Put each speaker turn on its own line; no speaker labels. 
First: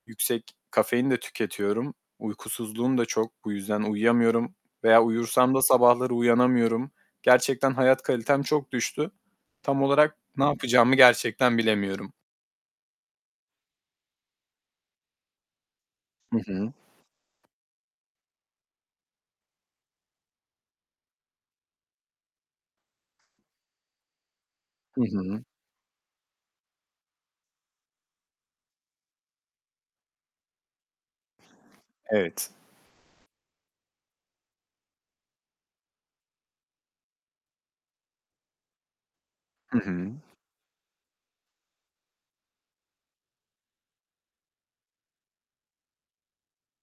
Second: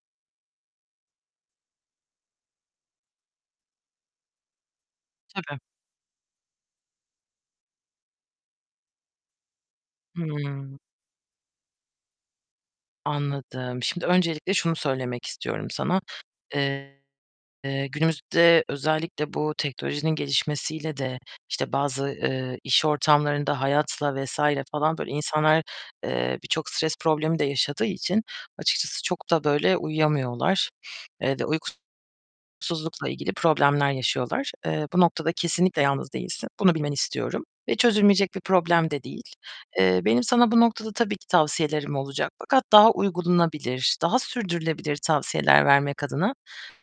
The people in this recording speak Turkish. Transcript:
Yüksek kafein de tüketiyorum. Uykusuzluğum da çok, bu yüzden uyuyamıyorum veya uyursam
Tabii.
da sabahları uyanamıyorum. Gerçekten hayat kalitem çok düştü. Tam olarak ne
Hıı.
yapacağımı gerçekten bilemiyorum.
Anladım. Şimdi öncelikle şunu söylemek istiyorum sana.
Hı hı.
Eee, günümüzde özellikle bu teknolojinin gelişmesiyle de, işte, bazı, eee, iş ortamlarında, hayatla vs. falan
Hı
böyle
hı.
insanlar, eee, birçok stres problemi de yaşadığı için açıkçası çok da böyle uyuyamıyorlar. [unintelligible]
Evet.
uykusuzlukla ilgili problemler yaşıyorlar. Eee, bu noktada kesinlikle yalnız değilsin. Bunu bilmeni istiyorum. Ve çözülmeyecek bir problem de değil.
Hı
Eee,
hı.
benim sana bu noktada tabii ki tavsiyelerim olacak fakat daha uygulanabilir, daha sürdürülebilir tavsiyeler vermek adına